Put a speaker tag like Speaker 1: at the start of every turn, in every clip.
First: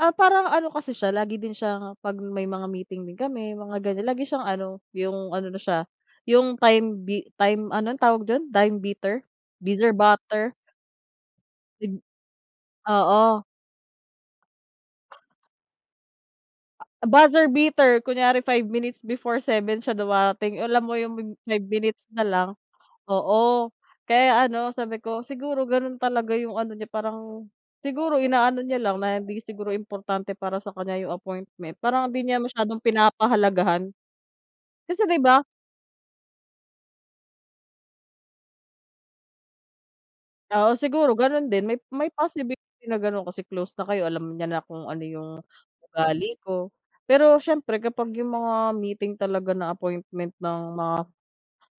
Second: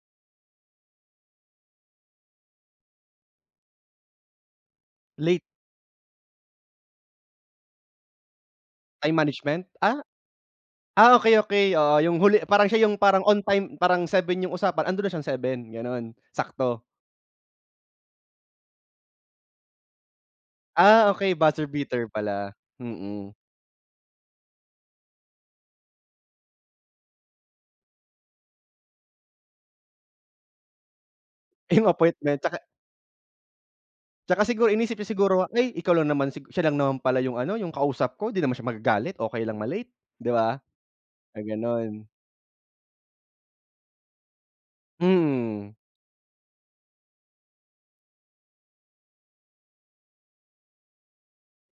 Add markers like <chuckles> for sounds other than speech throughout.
Speaker 1: Ah, parang ano, kasi siya lagi din siyang, pag may mga meeting din kami mga ganyan lagi siyang ano, yung
Speaker 2: Late.
Speaker 1: ano na siya, yung time bi time anun, tawag dun time
Speaker 2: Ay
Speaker 1: beater,
Speaker 2: management,
Speaker 1: bizzer
Speaker 2: ah,
Speaker 1: butter?
Speaker 2: ah, okay, okay, oo,
Speaker 1: Id
Speaker 2: yung huli parang siya yung, parang on
Speaker 1: Oo.
Speaker 2: time parang 7 yung usapan andun na siyang 7 ganon sakto.
Speaker 1: A buzzer beater, kunyari 5 minutes before 7 siya dumarating alam mo
Speaker 2: Ah,
Speaker 1: yung mim
Speaker 2: okey,
Speaker 1: 5
Speaker 2: buzzer
Speaker 1: minutes
Speaker 2: beater
Speaker 1: na lang,
Speaker 2: pala, mhm.
Speaker 1: oo, kaya ano sabi ko "siguro ganun talaga yung ano, niya parang siguro inaano niya lang, na hindi siguro importante para sa kanya yung appointment
Speaker 2: Yung
Speaker 1: parang hindi niya
Speaker 2: appointment 'tsaka.
Speaker 1: masyadong pinapahalagahan".
Speaker 2: 'Tsaka siguro, inisip
Speaker 1: Kasi
Speaker 2: niya
Speaker 1: 'di ba
Speaker 2: siguro, ay, ikaw lang naman si siya lang naman pala yung ano yung, kausap ko di naman siya magagalit, okay lang ma late 'di ba?
Speaker 1: Oo, siguro ganun din may may
Speaker 2: Gaganun.
Speaker 1: possibility na ganon kasi close na kayo alam niya na kung ano yung,
Speaker 2: Mhm.
Speaker 1: ugali ko, pero, siyempre kapag yung mga meeting talaga na appointment ng mga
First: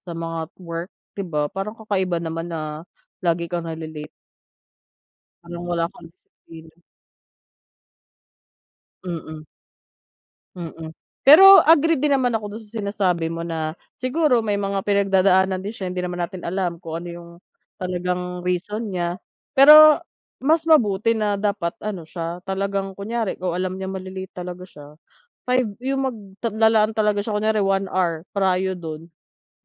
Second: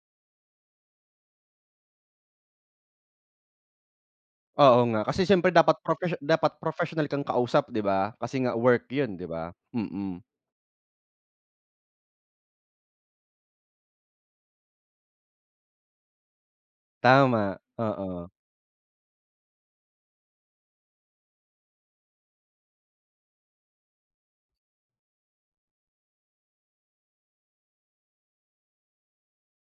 Speaker 1: sa mga work 'di ba parang kakaiba naman na, lagi kang nale-late.
Speaker 2: Oo nga kasi siyempre
Speaker 1: Parang
Speaker 2: dapat
Speaker 1: wala kang
Speaker 2: professio dapat
Speaker 1: disiplina.
Speaker 2: professional kang kausap 'di ba? Kasi nga work yun 'di
Speaker 1: Mm.
Speaker 2: ba? Mm.
Speaker 1: Mm, pero, agree din naman ako dun sa, sinasabi mo na, "siguro may mga pinagdadaanan din siya hindi naman natin alam kung ano yung
Speaker 2: Tama oo.
Speaker 1: talagang reason niya," pero, mas mabuti na dapat ano siya, talagang kunyari, kung alam niyang male-late talaga siya, 5 yung magta lalaan talaga siya kunyari 1 hour prio dun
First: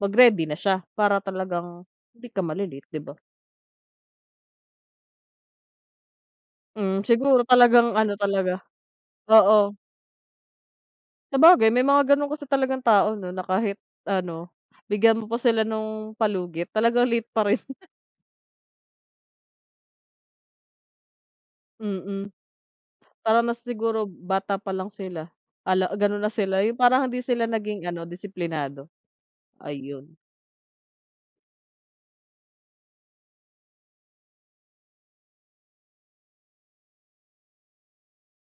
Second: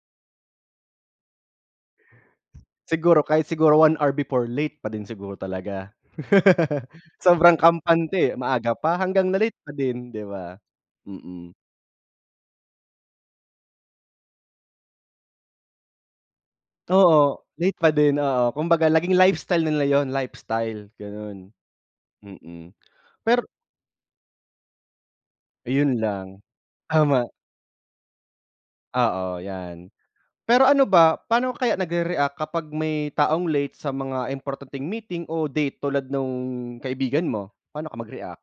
Speaker 1: mag-ready na siya para talagang hindi ka male-late 'di ba?
Speaker 2: Siguro, kahit siguro 1 hour before late pa din siguro talaga. <laughs>
Speaker 1: Hmm, siguro
Speaker 2: Sobrang
Speaker 1: talagang, ano
Speaker 2: kampante, eh,
Speaker 1: talaga,
Speaker 2: maaga pa, hanggang na-late pa
Speaker 1: oo.
Speaker 2: din 'di ba? Mm.
Speaker 1: Sabagay, may mga ganun kasi talagang tao 'no, na, kahit ano, bigyan mo pa sila nung palugit talagang late
Speaker 2: Oo,
Speaker 1: pa rin.
Speaker 2: late
Speaker 1: <chuckles>
Speaker 2: pa din, oo, kumbaga naging lifestyle nila yun lifestyle ganon,
Speaker 1: Mm,
Speaker 2: mm. Pero
Speaker 1: parang na siguro, bata pa lang sila, ala
Speaker 2: Ayun
Speaker 1: ganon
Speaker 2: lang
Speaker 1: na sila, yung parang hindi
Speaker 2: tama.
Speaker 1: sila naging ano disiplinado,
Speaker 2: Oo, yan.
Speaker 1: ayun.
Speaker 2: Pero ano ba? Paano kaya nagrereact kapag may taong late sa mga importanteng meeting o date tulad nung kaibigan mo, paano ka mag-react?